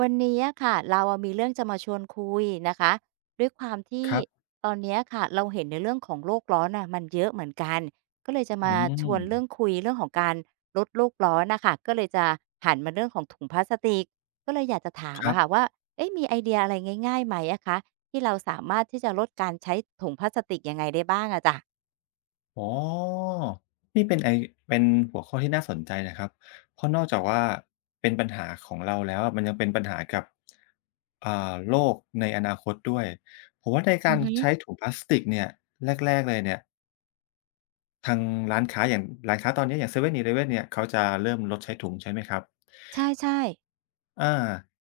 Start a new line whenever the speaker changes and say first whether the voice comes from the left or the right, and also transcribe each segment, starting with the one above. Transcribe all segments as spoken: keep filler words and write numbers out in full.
right: วันนี้อะค่ะเราอะมีเรื่องจะมาชวนคุยนะคะด้วยความที่
left: ครับ
right: ตอนเนี้ยค่ะเราเห็นในเรื่องของโลกร้อนน่ะมันเยอะเหมือนกันก็เลยจะมา
left: อื
right: ชว
left: ม
right: นเรื่องคุยเรื่องของการลดโลกร้อนน่ะค่ะก็เลยจะหันมาเรื่องของถุงพลาสติกก็เลยอยากจะถาม
left: ครั
right: อะ
left: บ
right: ค่ะว่าเอ๊ะมีไอเดียอะไรง่ายๆไหมอะคะที่เราสามารถที่จะลดการใช้ถุงพลาสติกยังไงได้บ้างอะจ๊ะ
left: อ๋อนี่เป็นไอเป็นหัวข้อที่น่าสนใจนะครับ เพราะนอกจากว่าเป็นปัญหาของเราแล้วอะมันยังเป็นปัญหากับอ่าโลกในอนาคตด้วย ผมว่าในกา
right: อือ
left: ร
right: ฮึ
left: ใช้ถุงพลาสติกเนี่ยแรกๆเลยเนี่ยทางร้านค้าอย่างร้านค้าตอนเนี้ยอย่าง เซเว่นอีเลฟเว่น-Eleven เนี่ยเขาจะเริ่มลดใช้ถุงใช่ไหมครับ
right: ใช่ๆ
left: อา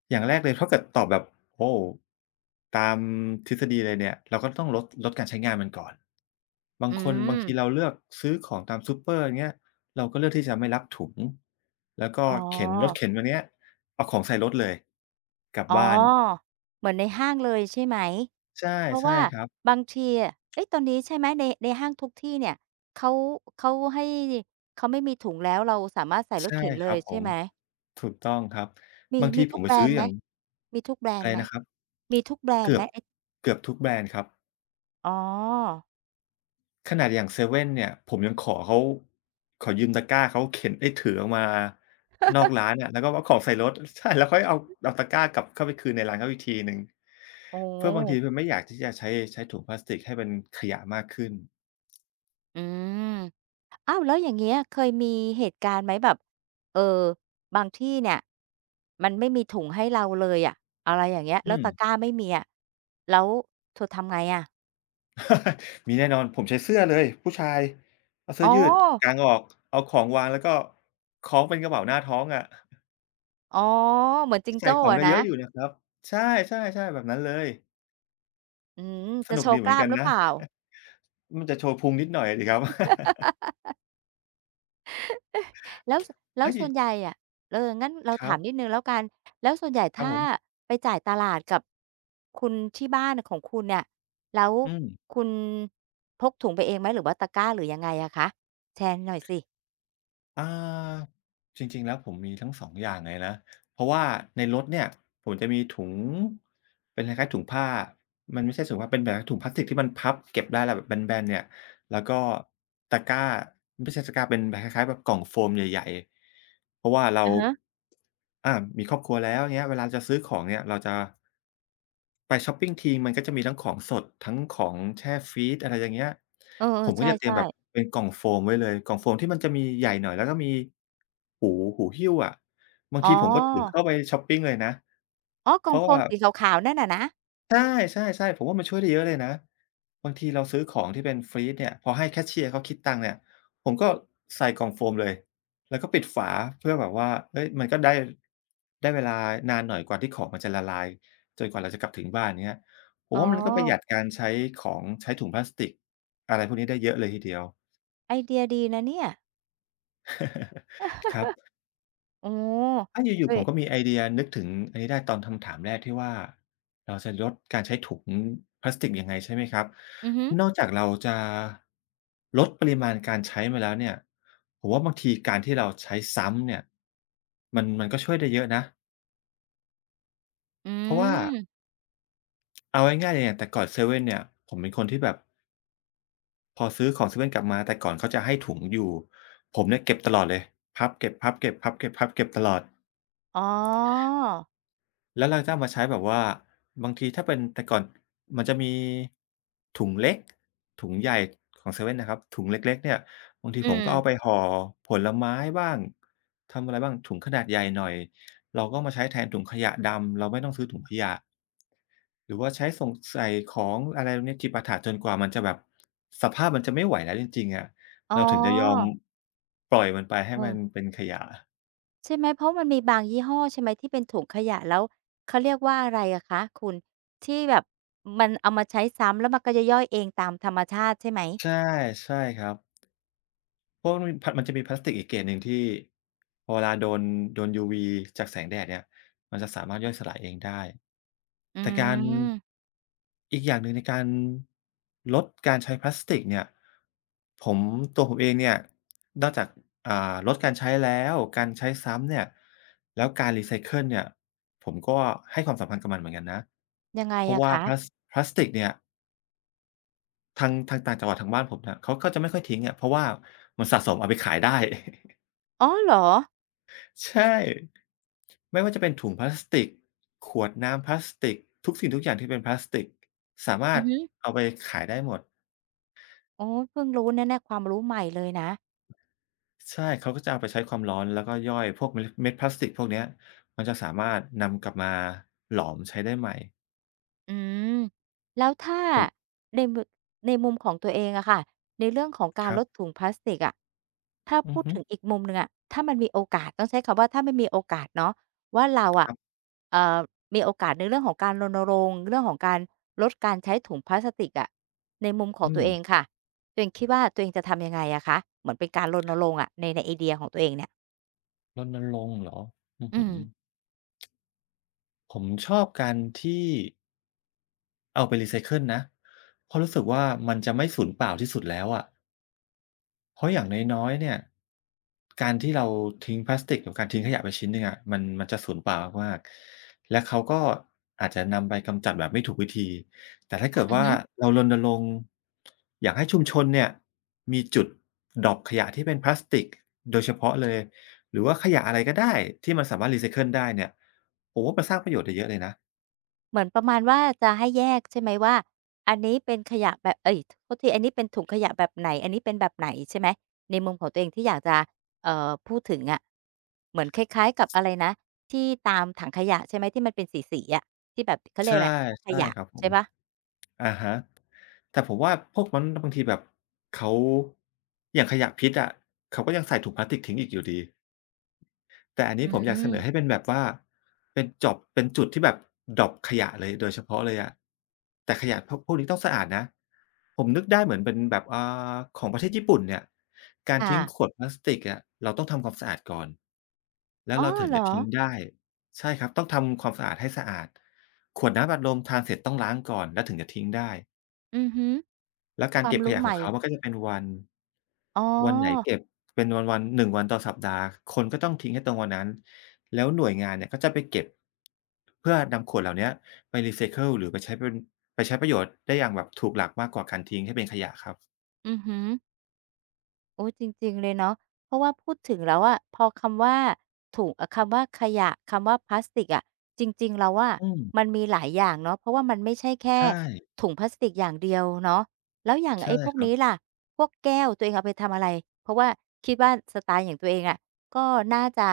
left: อย่างแรกเลยถ้าเกิดตอบแบบโอ้โฮตามทฤษฎีเลยเนี่ยเราก็ต้องลดลดการใช้งานมันก่อนบา
right: อื
left: งคน
right: ม
left: บางทีเราเลือกซื้อของตามซูเปอร์อย่างเงี้ยเราก็เลือกที่จะไม่รับถุงแล้วก็
right: อ๋
left: เข็นรถ
right: อ
left: เข็นวันเนี้ยเอาของใส่รถเลยกลับ
right: อ๋อ
left: บ้าน
right: เหมือนในห้างเลยใช่ไหม
left: ใช่
right: เพราะ
left: ใช่
right: ว่า
left: ครับ
right: บางทีอะเอ๊ะตอนนี้ใช่ไหมในในห้างทุกที่เนี่ยเขาเขาให้เขาไม่มีถุงแล้วเราสามารถใส่รถ
left: ใช่
right: เข็น
left: ค
right: เล
left: รั
right: ย
left: บผ
right: ใช่
left: ม
right: ไหม
left: ถูกต้องครับ
right: มี
left: บางที
right: มี
left: ผ
right: ทุ
left: ม
right: ก
left: ไป
right: แบร
left: ซื้
right: น
left: อ
right: ด์
left: อ
right: ไหม
left: ย่าง
right: มีทุกแบรน
left: อะไร
right: ด์ไหม
left: นะครับ
right: มีทุกแบรนด์
left: เกื
right: ไห
left: อ
right: ม
left: บ
right: ไอ้
left: เกือบทุกแบรนด์ครับ
right: อ๋อ
left: ขนาดอย่างเซเว่นเนี่ยผมยังขอเขาขอยืมตะกร้าเขาเข็นเอ๊ยถือออกมานอกร้านอะแล้วก็เอาของใส่รถ ใช่แล้วค่อยเอาเอาตะกร้ากลับเข้าไปคืนในร้านเขาอีกทีหนึ่ง
right: โอ
left: เพื่อบางที
right: ้
left: มันไม่อยากที่จะใช้ใช้ถุงพลาสติกให้เป็นขยะมากขึ้น
right: อืมอ้าวแล้วอย่างเงี้ยเคยมีเหตุการณ์ไหมแบบเอ่อบางที่เนี่ยมันไม่มีถุงให้เราเลยอะอะไรอย่างเงี้ย
left: อื
right: แล้ว
left: ม
right: ตะกร้าไม่มีอะแล้วเธอทำไงอะ
left: มีแน่นอนผมใช้เสื้อเลยผู้ชายเอาเสื้
right: อ๋
left: อ
right: อ
left: ยืดกางออกเอาของวางแล้วก็คล้องเป็นกระเป๋าหน้าท้องอะ
right: อ๋อเหมือนจิง
left: ใส่
right: โจ้
left: ของ
right: อะ
left: ได้เย
right: นะ
left: อะอยู่นะครับใช่ๆๆแบบนั้นเลย
right: อืม
left: ส
right: จะ
left: นุ
right: โช
left: กดี
right: ว์
left: เห
right: ก
left: มือ
right: ล้า
left: น
right: ม
left: กัน
right: หรือเป
left: นะ
right: ล่า
left: มันจะโชว์พุงนิดหน่อยอะสิครับ
right: แล้วสแล้ว
left: เฮ้ย
right: ส่วนใหญ่อะเอองั้นเรา
left: ครั
right: ถา
left: บ
right: มนิดหนึ่งแล้วกันแล้วส่วนใหญ่
left: ครับ
right: ถ้า
left: ผม
right: ไปจ่ายตลาดกับคุณที่บ้านน่ะของคุณเนี่ยแล้ว
left: อืม
right: คุณพกถุงไปเองไหมหรือว่าตะกร้าหรือยังไงอะคะแชร์หน่อยสิ
left: อ่าจริงๆแล้วผมมีทั้งสององอย่างเลยนะเพราะว่าในรถเนี่ยผมจะมีถุงเป็นคล้ายๆถุงผ้ามันไม่ใช่ถุงผ้าเป็นแบบถุงพลาสติกที่มันพับเก็บได้แล้วแบบแบนๆเนี่ย แล้วก็ตะกร้าไม่ใช่ตะกร้าเป็นแบบคล้ายๆแบบกล่องโฟมใหญ่ๆเพราะว่าเรา
right: อะฮะ
left: อามีครอบครัวแล้วอย่างเงี้ยเวลาจะซื้อของเนี่ยเราจะไปช็อปปิงทีมันก็จะมีทั้งของสดทั้งของแช่ฟรีซอะไรอย่างเงี้ย
right: เออ
left: ผม
right: ๆใช
left: ก็จะเตรีย
right: ่
left: มแบบ
right: ๆ
left: เป็นกล่องโฟมไว้เลยกล่องโฟมที่มันจะมีใหญ่หน่อยแล้วก็มีหูหูหิ้วอะบาง
right: อ๋
left: ทีผมก็ถือ
right: อ
left: เข้าไปช็อปปิงเลยนะ
right: อ๋อก
left: เพ
right: ล่อง
left: ราะ
right: โฟม
left: ว่า
right: สีขาวๆนั่นน่ะนะ
left: ใช่ๆๆผมว่ามันช่วยได้เยอะเลยนะบางทีเราซื้อของที่เป็นฟรีซเนี่ยพอให้แคชเชียร์เขาคิดตังค์เนี่ยผมก็ใส่กล่องโฟมเลยแล้วก็ปิดฝาเพื่อแบบว่าเฮ้ยมันก็ได้ได้เวลานานหน่อยกว่าที่ของมันจะละลายจนกว่าเราจะกลับถึงบ้านเงี้ยผ
right: อ๋
left: ม
right: อ
left: ว่ามันก็ประหยัดการใช้ของใช้ถุงพลาสติกอะไรพวกนี้ได้เยอะเลยทีเดียว
right: ไอเดียดีนะเนี่ย
left: ครับ
right: โอ้
left: อาอยู่
right: เฮ้
left: ๆผ
right: ย
left: มก็มีไอเดียนึกถึงอันนี้ได้ตอนคำถามแรกที่ว่าเราจะลดการใช้ถุงพลาสติกยังไงใช่ไหมครับ
right: อือฮึ
left: นอกจากเราจะลดปริมาณการใช้มาแล้วเนี่ยผมว่าบางทีการที่เราใช้ซ้ำเนี่ยมันมันก็ช่วยได้เยอะนะ
right: อื
left: เพราะว่า
right: ม
left: เอาง่ายๆเลยอย่างแต่ก่อนเซเว่นเนี่ยผมเป็นคนที่แบบพอซื้อของเซเว่นกลับมาแต่ก่อนเขาจะให้ถุงอยู่ผมเนี่ยเก็บตลอดเลยพับเก็บพับเก็บพับเก็บพับเก็บตลอด
right: อ๋อ
left: แล้วเราจะเอามาใช้แบบว่าบางทีถ้าเป็นแต่ก่อนมันจะมีถุงเล็กถุงใหญ่ของเซเว่นนะครับถุงเล็กๆเนี่ยบางที
right: อื
left: ผม
right: ม
left: ก็เอาไปห่อผลไม้บ้างทำอะไรบ้างถุงขนาดใหญ่หน่อยเราก็มาใช้แทนถุงขยะดำเราไม่ต้องซื้อถุงขยะหรือว่าใช้ส่งใส่ของอะไรพวกนี้จิปาถะจนกว่ามันจะแบบสภาพมันจะไม่ไหวแล้วจริงๆอะ
right: อ๋
left: เราถึงจะยอม
right: อ
left: ปล่อยมันไปให้
right: เอ
left: มัน
right: อ
left: เป็นขยะ
right: ใช่ไหมเพราะมันมีบางยี่ห้อใช่ไหมที่เป็นถุงขยะแล้วเขาเรียกว่าอะไรอะคะคุณที่แบบมันเอามาใช้ซ้ำแล้วมันก็จะย่อยเองตามธรรมชาติใช่ไหม
left: ใช่ใช่ครับ เพราะมันมีพมันจะมีพลาสติกอีกเกรดหนึ่งที่พอเวลาโดนโดนยูวีจากแสงแดดเนี่ยมันจะสามารถย่อยสลายเองได้
right: อื
left: แต่การ
right: ม
left: อีกอย่างหนึ่งในการลดการใช้พลาสติกเนี่ยผมตัวผมเองเนี่ยนอกจากอ่าลดการใช้แล้วการใช้ซ้ำเนี่ยแล้วการรีไซเคิลเนี่ยผมก็ให้ความสำคัญกับมันเหมือนกันนะ
right: ยังไง
left: เพราะ
right: อะ
left: ว่า
right: คะ
left: พลาสพลาสติกเนี่ย ทางทางต่างจังหวัดทางบ้านผมเนี่ยเขาก็จะไม่ค่อยทิ้งอะเพราะว่ามันสะสมเอาไปขายได้
right: อ๋อเหรอ
left: ใช่ไม่ว่าจะเป็นถุงพลาสติกขวดน้ำพลาสติกทุกสิ่งทุกอย่างที่เป็นพลาสติกสามา
right: อื
left: รถ
right: อฮึ
left: เอาไปขายได้หมด
right: อ๋อเพิ่งรู้นะเนี่ยความรู้ใหม่เลยนะ
left: ใช่เขาก็จะเอาไปใช้ความร้อนแล้วก็ย่อยพวกเมล็ดเม็ดพลาสติกพวกเนี้ยมันจะสามารถนำกลับมาหลอมใช้ได้ใหม่
right: อืมแล้วถ้า
left: ผม
right: ในมในมุมของตัวเองอะค่ะในเรื่องของกา
left: ค
right: ร
left: รั
right: ลด
left: บ
right: ถุงพลาสติกอะถ้า
left: อือ
right: พูด
left: ฮึ
right: ถึงอีกมุมหนึ่งอะถ้ามันมีโอกาสต้องใช้คำว่าถ้ามันมีโอกาสเนาะว่าเรา
left: ค
right: อะ
left: รับ
right: เอ่อมีโอกาสในเรื่องของการรณรงค์เรื่องของการลดการใช้ถุงพลาสติกอะในมุมขอ
left: อื
right: งตัว
left: ม
right: เองค่ะตัวเองคิดว่าตัวเองจะทำยังไงอะคะเหมือนเป็นการรณรงค์อะในในไอเดียของตัวเองเนี่ย
left: รณรงค์เหรออื้อ
right: อื
left: ฮื
right: ม
left: อผมชอบการที่ เอาไปรีไซเคิลนะเพราะรู้สึกว่ามันจะไม่สูญเปล่าที่สุดแล้วอะเพราะอย่างน้อยๆเนี่ยการที่เราทิ้งพลาสติกกับการทิ้งขยะไปชิ้นหนึ่งอะมันมันจะสูญเปล่ามากๆและเขาก็อาจจะนำไปกำจัดแบบไม่ถูกวิธีแต่ถ้าเกิด
right: อื
left: ว่า
right: อ
left: เรารณรงค์อยากให้ชุมชนเนี่ยมีจุดดรอปขยะที่เป็นพลาสติกโดยเฉพาะเลยหรือว่าขยะอะไรก็ได้ที่มันสามารถรีไซเคิลได้เนี่ยผมว่ามันสร้างประโยชน์ได้เยอะเลยนะ
right: เหมือนประมาณว่าจะให้แยกใช่ไหมว่าอันนี้เป็นขยะแบบเอ๊ยโทษทีอันนี้เป็นถุงขยะแบบไหนอันนี้เป็นแบบไหนใช่ไหมในมุมของตัวเองที่อยากจะเอ่อพูดถึงอะเหมือนคล้ายๆกับอะไรนะที่ตามถังขยะใช่ไหมที่มันเป็นสีๆอะที่แบบเขาเรียก
left: ใช่
right: อะไรแยกข
left: ใช่
right: ยะ
left: ครับผ
right: ใช่
left: ม
right: เปล่า
left: อะฮะแต่ผมว่าพวกนั้นบางทีแบบเขาอย่างขยะพิษอะเขาก็ยังใส่ถุงพลาสติกทิ้งอีกอยู่ดีแต่อันนี้
right: อื
left: ผมอยากเส
right: ม
left: นอให้เป็นแบบว่าเป็นจอบเป็นจุดที่แบบดรอปขยะเลยโดยเฉพาะเลยอะแต่ขยะพวกพวกนี้ต้องสะอาดนะผมนึกได้เหมือนเป็นแบบอ่าของประเทศญี่ปุ่นเนี่ยการ
right: ค่ะ
left: ทิ้งขวดพลาสติกอะเราต้องทำความสะอาดก่อนแล้ว
right: อ๋อ
left: เราถึง
right: เหรอ
left: จะทิ้งได้ใช่ครับต้องทำความสะอาดให้สะอาดขวดน้ำอัดลมทานเสร็จต้องล้างก่อนแล้วถึงจะทิ้งได้
right: อือฮึ
left: แล้วกา
right: ค
left: ร
right: วาม
left: เก็บข
right: รู้
left: ยะข
right: ให
left: อง
right: ม่
left: เขามันก็จะเป็นวัน
right: อ๋อ
left: วันไหนเก็บเป็นวันๆหนึ่งวันต่อสัปดาห์ คนก็ต้องทิ้งให้ตรงวันนั้น แล้วหน่วยงานเนี่ยก็จะไปเก็บเพื่อนำขวดเหล่าเนี้ยไปรีไซเคิลหรือไปใช้เป็นไปใช้ประโยชน์ได้อย่างแบบถูกหลักมากกว่าการทิ้งให้เป็นขยะครับ
right: อือฮึ โอ้ยจริงๆเลยเนาะเพราะว่าพูดถึงแล้วอะพอคำว่าถุงเอ่อคำว่าขยะคำว่าพลาสติกอะจริงๆแล้วว่า
left: อืม
right: มันมีหลายอย่างเนาะเพราะว่ามันไม่ใช่แค่
left: ใช่
right: ถุงพลาสติกอย่างเดียวเนาะแล้วอย่าง
left: ใช่
right: ไอ้พวก
left: ครับ
right: นี้ล่ะพวกแก้วตัวเองเอาไปทำอะไรเพราะว่าคิดว่าสไตล์อย่างตัวเองอะก็น่าจะ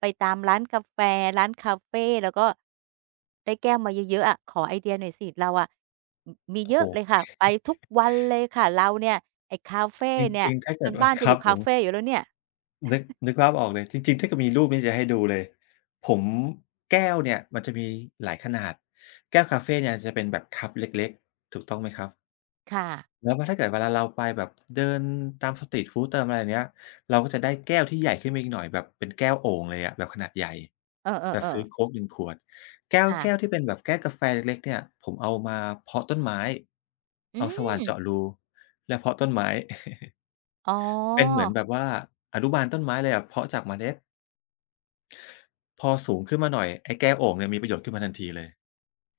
right: ไปตามร้านกาแฟร้านคาเฟแล้วก็ได้แก้วมาเยอะๆอะขอไอเดียหน่อยสิเราอะ มมี
left: โอ้
right: เย
left: โฮ
right: อะเลยค่ะไปทุกวันเลยค่ะเราเนี่ยไอ้คาเฟ
left: จ
right: เนี่ย
left: ริงๆถ้า
right: จ
left: เกิด
right: น
left: ว่า
right: บ้าน
left: ค
right: จะอ
left: รับ
right: ยู่
left: ผ
right: คา
left: ม
right: เฟอยู่แล้วเนี่ย
left: นึกนึกภาพออกเลยจริงๆถ้าเกิดมีรูปนี่จะให้ดูเลยผมแก้วเนี่ยมันจะมีหลายขนาดแก้วกาเฟเนี่ยจะเป็นแบบคัปเล็กๆถูกต้องไหมครับ
right: ค่ะ
left: แล้วว่าถ้าเกิดเวลาเราไปแบบเดินตามสตรีตฟูดตามอะไรอย่างเงี้ยเราก็จะได้แก้วที่ใหญ่ขึ้นมาอีกหน่อยแบบเป็นแก้วโอ่งเลยอะแบบขนาดใหญ่
right: เอ
left: แบบ
right: อ
left: ซื้อ
right: ๆๆ
left: โค้กหนึ่งขวดแก้วแก้ว
right: ค่ะ
left: ที่เป็นแบบแก้วกาแฟเล็กๆเนี่ยผมเอามาเพาะต้นไม้
right: อื
left: เอาสว่าน
right: ม
left: เจาะรูแล้วเพาะต้นไม้
right: อ๋อ
left: เป็นเหมือนแบบว่าอนุบาลต้นไม้เลยอะเพาะจากเมล็ด พอสูงขึ้นมาหน่อยไอ้แก้วโอ่งเนี่ยมีประโยชน์ขึ้นมาทันทีเลย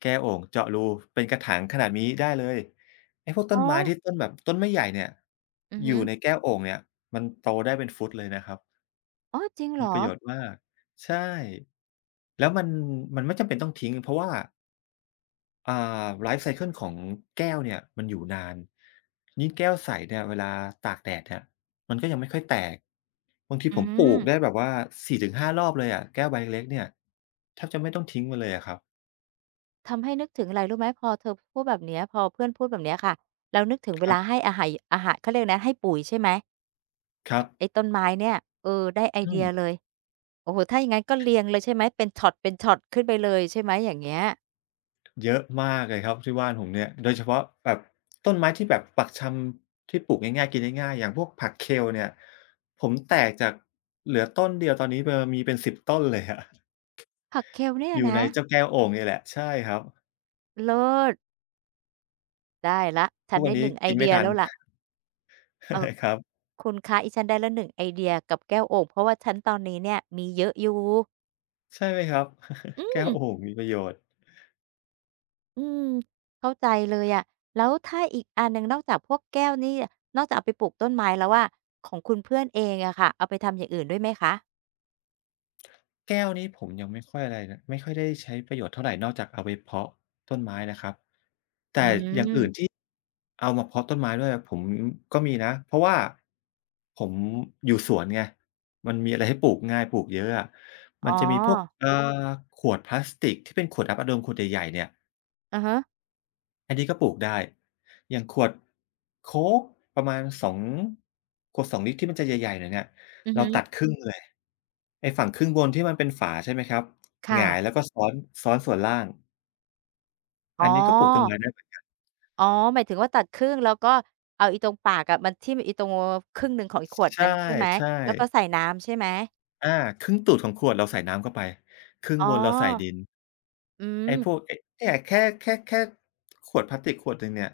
left: แก้วโอ่งเจาะรูเป็นกระถางขนาดนี้ได้เลยไอ้พวกต้
right: อ๋
left: น
right: อ
left: ไม้ที่ต้นแบบต้นไม่ใหญ่เนี่ย
right: อือ
left: อ
right: ฮึ
left: ยู่ในแก้วโอ่งเนี่ยมันโตได้เป็นฟุตเลยนะครับ
right: อ๋อจริงเหร
left: มีป
right: อ
left: ระโยชน์มากใช่แล้วมันมันไม่จำเป็นต้องทิ้งเพราะว่า อ่าไลฟ์ไซเกิลของแก้วเนี่ยมันอยู่นานยิ่งแก้วใสเนี่ยเวลาตากแดดเนี่ยมันก็ยังไม่ค่อยแตกบางที
right: อื
left: ผมปลู
right: ม
left: กได้แบบว่าสี่ถึงห้ารอบเลยอะแก้วใบเล็กๆเนี่ยแทบจะไม่ต้องทิ้งมันเลยอะครับ
right: ทำให้นึกถึงอะไรรู้ไหมพอเธอพูดแบบเนี้ยพอเพื่อนพูดแบบเนี้ยค่ะเรานึกถึงเว
left: ครั
right: ลา
left: บ
right: ให้อาหายอาหารเขาเรียกนะให้ปุ๋ยใช่ไหม
left: ครั
right: กับไอ้
left: บ
right: ต้นไม้เนี่ยเออได้ไอ
left: อื
right: เดีย
left: ม
right: เลยโอ้โฮถ้าอย่างงั้นก็เรียงเลยใช่ไหมเป็นช็อตเป็นช็อตขึ้นไปเลยใช่ไหมอย่างเงี้ย
left: เยอะมากเลยครับที่บ้านผมเนี่ยโดยเฉพาะแบบต้นไม้ที่แบบปักชำที่ปลูกง่ายๆกินง่ายๆอย่างพวกผัก Kale เนี่ยผมแตกจากเหลือต้นเดียวตอนนี้เบอมีเป็นสิบต้นเลยอะ
right: ผักเคลเนี่ย
left: อยู่
right: นะ
left: ในเจ้าแก้วโอ่งนี่แหละใช่ครับ
right: เลิศ ได้แล้วฉั
left: ทุ
right: น
left: กวัน
right: ได้ห
left: นี้
right: นึ่งไอ
left: กิน
right: เดี
left: ไม่
right: ย
left: ทัน
right: แล้วล่ะเออ
left: ครับ
right: คุณคะอีฉันได้แล้วหนึ่งไอเดียกับแก้วโอ่งเพราะว่าฉันตอนนี้เนี่ยมีเยอะอยู่
left: ใช่ไหมครับ
right: อื
left: แก้ว
right: ม
left: โอ่งมีประโยชน์
right: อืมเข้าใจเลยอะแล้วถ้าอีกอันหนึ่งนอกจากพวกแก้วนี่นอกจากเอาไปปลูกต้นไม้แล้วอะของคุณเพื่อนเองอะค่ะเอาไปทำอย่างอื่นด้วยไหมคะ
left: แก้วนี้ผมยังไม่ค่อยอะไรนะไม่ค่อยได้ใช้ประโยชน์เท่าไหรนอกจากเอาไปเพาะต้นไม้นะครับ
right: อื
left: แต่อย่างอื่น
right: ม
left: ที่เอามาเพาะต้นไม้ด้วยอผมก็มีนะเพราะว่าผมอยู่สวนไงมันมีอะไรให้ปลูกง่ายปลูกเยอะอะมั
right: อ๋อ
left: นจะมีพวกเอ่อขวดพลาสติกที่เป็นขวดอ้ำอะโดลมขวดใหญ่ๆเนี่ย
right: อะฮะ
left: อันนี้ก็ปลูกได้ อย่างขวดโค้กประมาณสองขวดสองลิตรที่มันจะใหญ่ๆหน่อยเนี่ย
right: อือ
left: เรา
right: ฮึ
left: ตัดครึ่งเลยไอ้ฝั่งครึ่งบนที่มันเป็นฝาใช่ไหมครับห
right: ค่ะ
left: งายแล้วก็ซ้อนซ้อนส่วนล่าง
right: อ๋
left: อันนี้ก็ปลูกต้น
right: อ
left: ไม้ได้เหมือนกัน
right: อ๋อหมายถึงว่าตัดครึ่งแล้วก็เอาอีตรงปากอะมันทิ่มอีตรงครึ่งหนึ่งของอีขวด
left: ใ
right: นั้นใช่ไหม
left: ช่
right: แล้วก็ใส่น้ำใช่ไหม
left: ๆอาครึ่งตูดของขวดเราใส่น้ำเข้าไปครึ่ง
right: อ๋อ
left: บนเราใส่ดิน
right: อืม
left: ไอ้พวกไอ้เนี่ยแค่แค่แค่ขวดพลาสติกขวดหนึ่งเนี่ย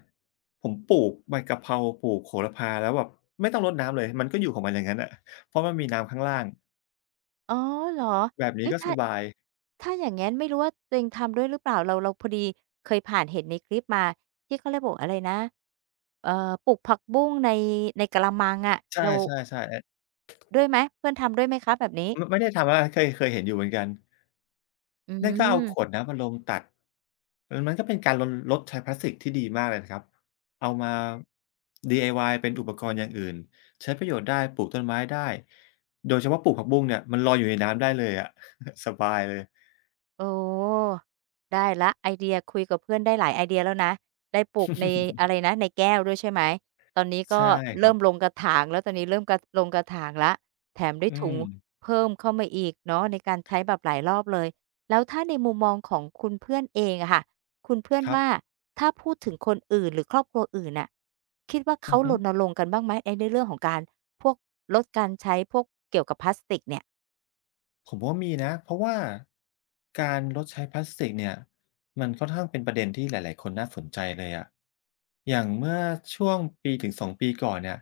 left: ผมปลูกใบกะเพราปลูกโหระพาแล้วแบบไม่ต้องรดน้ำเลยมันก็อยู่ของมันอย่างงั้นน่ะเพราะมันมีน้ำข้างล่าง
right: อ๋อเหรอ
left: แบบนี้
right: เฮ้ย
left: ก็ส
right: ถ้า
left: บาย
right: ถ้าอย่างงั้นไม่รู้ว่าตัวเองทำด้วยหรือเปล่าเราเราพอดีเคยผ่านเห็นในคลิปมาที่เขาเรียกบอกอะไรนะเอ่อปลูกผักบุ้งในในกะละมังอะ
left: ใช่
right: เรา
left: ๆๆอะ
right: ด้วยไหมเพื่อนทำด้วยไหมคะแบบนี้
left: มไม่ได้ทำแล้วนะเคยเคยเห็นอยู่เหมือนกัน
right: อื
left: นั่นก็เอาขวด
right: ม
left: น้ำอัดลมตัดเออมันก็เป็นการลนลดใช้พลาสติกที่ดีมากเลยนะครับเอามา ดี ไอ วาย เป็นอุปกรณ์อย่างอื่นใช้ประโยชน์ได้ปลูกต้นไม้ได้โดยเฉพาะปลูกผักบุ้งเนี่ยมันลอยอยู่ในน้ำได้เลยอะ สบายเลย
right: โอ้ได้ละไอเดียคุยกับเพื่อนได้หลายไอเดียแล้วนะได้ปลูกในอะ ไรนะในแก้วด้วยใช่ไหมตอนนี้ก็
left: ใช่ครั
right: เริ่
left: บ
right: มลงกระถางแล้วตอนนี้เริ่มกระลงกระถางละแถมได้
left: อื
right: ถุง
left: ม
right: เพิ่มเข้ามาอีกเนาะในการใช้แบบหลายรอบเลยแล้วถ้าในมุมมองของคุณเพื่อนเองอะค่ะคุณเพื่อน
left: ครับ
right: ว่าถ้าพูดถึงคนอื่นหรือครอบครัวอื่นน่ะคิดว่า
left: อื
right: เขา
left: อ
right: ร
left: ฮึ
right: ณรงค์กันบ้างไหมไอ้ในเรื่องของการพวกลดการใช้พวกเกี่ยวกับพลาสติกเนี่ย
left: ผมว่ามีนะ เพราะว่าการลดใช้พลาสติกเนี่ยมันค่อนข้างเป็นประเด็นที่หลายๆคนน่าสนใจเลยอะอย่างเมื่อช่วงปีถึงสองปีก่อนเนี่ย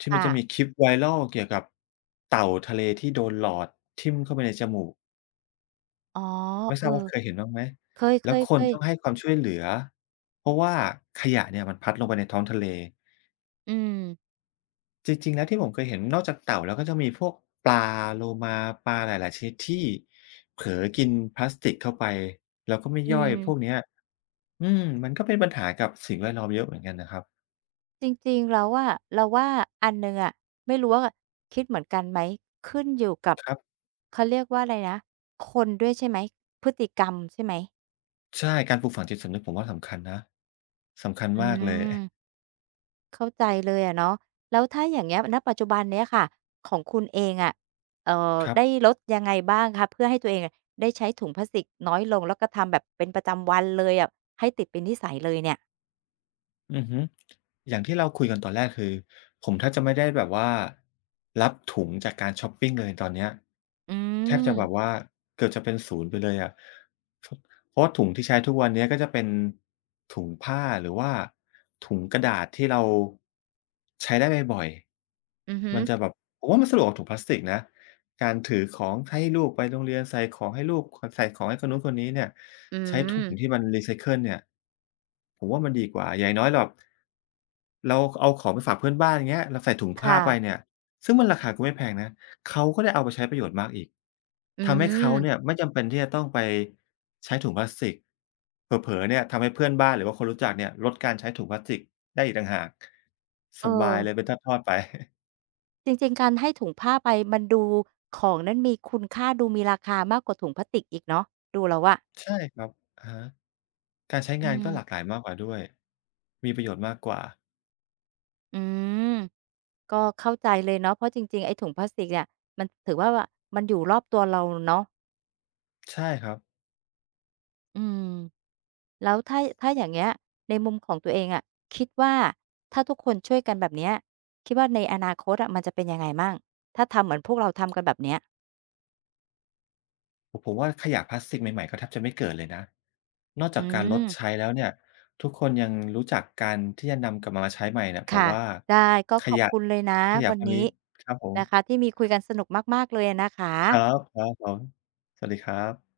left: ที่มัน
right: ค่ะ
left: จะมีคลิป viral เกี่ยวกับเต่าทะเลที่โดนหลอดทิ่มเข้าไปในจมูก
right: อ๋อ
left: ไม่
right: เอ
left: ท
right: อ
left: ราบว่าเคยเห็นบ้างไหม
right: เค
left: แล้ว
right: ย
left: คนต้
right: ๆ
left: องให้
right: ๆ
left: ความช่วยเหลือเพราะว่าขยะเนี่ยมันพัดลงไปในท้องทะเล
right: อืม
left: จริงๆ แล้วที่ผมเคยเห็นนอกจากเต่าแล้วก็จะมีพวกปลาโลมาปลาหลายๆชนิดที่เผลอกินพลาสติกเข้าไปแล้วก็ไม่
right: อื
left: ย่อย
right: ม
left: พวกเนี้ยอืมมันก็เป็นปัญหากับสิ่งแวดล้อมเยอะเหมือนกันนะครับ
right: จริงๆแล้วอะเราว่าอันหนึ่งอะไม่รู้ว่าคิดเหมือนกันไหมขึ้นอยู่กับ
left: ครับ
right: เขาเรียกว่าอะไรนะคนด้วยใช่ไหมพฤติกรรมใช่ไหม
left: ใช่การปลูกฝังจิตสำนึกผมว่าสำคัญนะสำคัญ
right: อื
left: มากเลย
right: มเข้าใจเลยอะเนาะแล้วถ้าอย่างเงี้ยณปัจจุบันเนี้ยค่ะของคุณเองอะเอ่อ
left: ครับ
right: ได้ลดยังไงบ้างคะเพื่อให้ตัวเองอะได้ใช้ถุงพลาสติกน้อยลงแล้วก็ทำแบบเป็นประจำวันเลยอะให้ติดเป็นนิสัยเลยเนี่ย
left: อือฮึอย่างที่เราคุยกันตอนแรกคือผมแทบจะไม่ได้แบบว่ารับถุงจากการชอปปิงเลยตอนเนี้ย
right: อื
left: แทบจะแบบ
right: ม
left: ว่าเกือบจะเป็นศูนย์ไปเลยอะถเพราะว่าถุงที่ใช้ทุกวันเนี้ยก็จะเป็นถุงผ้าหรือว่าถุงกระดาษที่เราใช้ได้บ่อย
right: อือฮึ
left: ๆมันจะแบบผมว่ามันสะดวกกว่าถุงพลาสติกนะ การถือของให้ลูกไปโรงเรียนใส่ของให้ลูกขใส่ของให้คนนู้นคนนี้เนี่ย
right: อื
left: ใช้ถุ
right: ม
left: งที่มันรีไซเคิลเนี่ยผมว่ามันดีกว่าอย่างน้อยเราแบบเราเอาของไปฝากเพื่อนบ้านอย่างเงี้ยเราใส่ถุงผ้า
right: ค่ะ
left: ไปเนี่ยซึ่งมันราคาก็ไม่แพงนะเขาก็ได้เอาไปใช้ประโยชน์มากอีก
right: อื
left: ทำให้เขาเนี่
right: ม
left: ยไม่จำเป็นที่จะต้องไปใช้ถุงพลาสติกเผลอๆเนี่ยทำให้เพื่อนบ้านหรือว่าคนรู้จักเนี่ยลดการใช้ถุงพลาสติกได้อีกต่างหากส
right: เออ
left: บายเลยเป็นทอดๆไป
right: จริงๆการให้ถุงผ้าไปมันดูของนั้นมีคุณค่าดูมีราคามากกว่าถุงพลาสติกอีกเนาะดูแล้วอะ
left: ใช่ครับอะฮะ การใช้
right: อื
left: งานก็หลากหลา
right: ม
left: ยมากกว่าด้วย มีประโยชน์มากกว่า
right: อืมก็เข้าใจเลยเนาะเพราะจริงๆไอ้ถุงพลาสติกเนี่ยมันถือว่าว่ามันอยู่รอบตัวเราเนาะ
left: ใช่ครับ
right: อืมแล้วถ้าถ้าอย่างเงี้ยในมุมของตัวเองอะคิดว่าถ้าทุกคนช่วยกันแบบเนี้ยคิดว่าในอนาคตอะมันจะเป็นยังไงมั่งถ้าทำเหมือนพวกเราทำกันแบบเนี้ย
left: ผมผมว่าขยะพลาสติกใหม่ๆก็แทบจะไม่เกิดเลยนะ นอก
right: อื
left: จากการลดใช้
right: ม
left: แล้วเนี่ยทุกคนยังรู้จักการที่จะนำกลับมาใช้ใหม่เนี่ยผม
right: ค่ะ
left: ว่า
right: ได้ก็
left: ข
right: ขอบ
left: ยะ
right: คุณเลยนะ
left: ขยะ
right: วั
left: พ
right: น
left: วกนี้
right: นี้
left: ครับผม
right: นะคะที่มีคุยกันสนุกมากๆเลยอะนะค
left: ครั
right: ะ
left: บครับผม สวัสดีครับ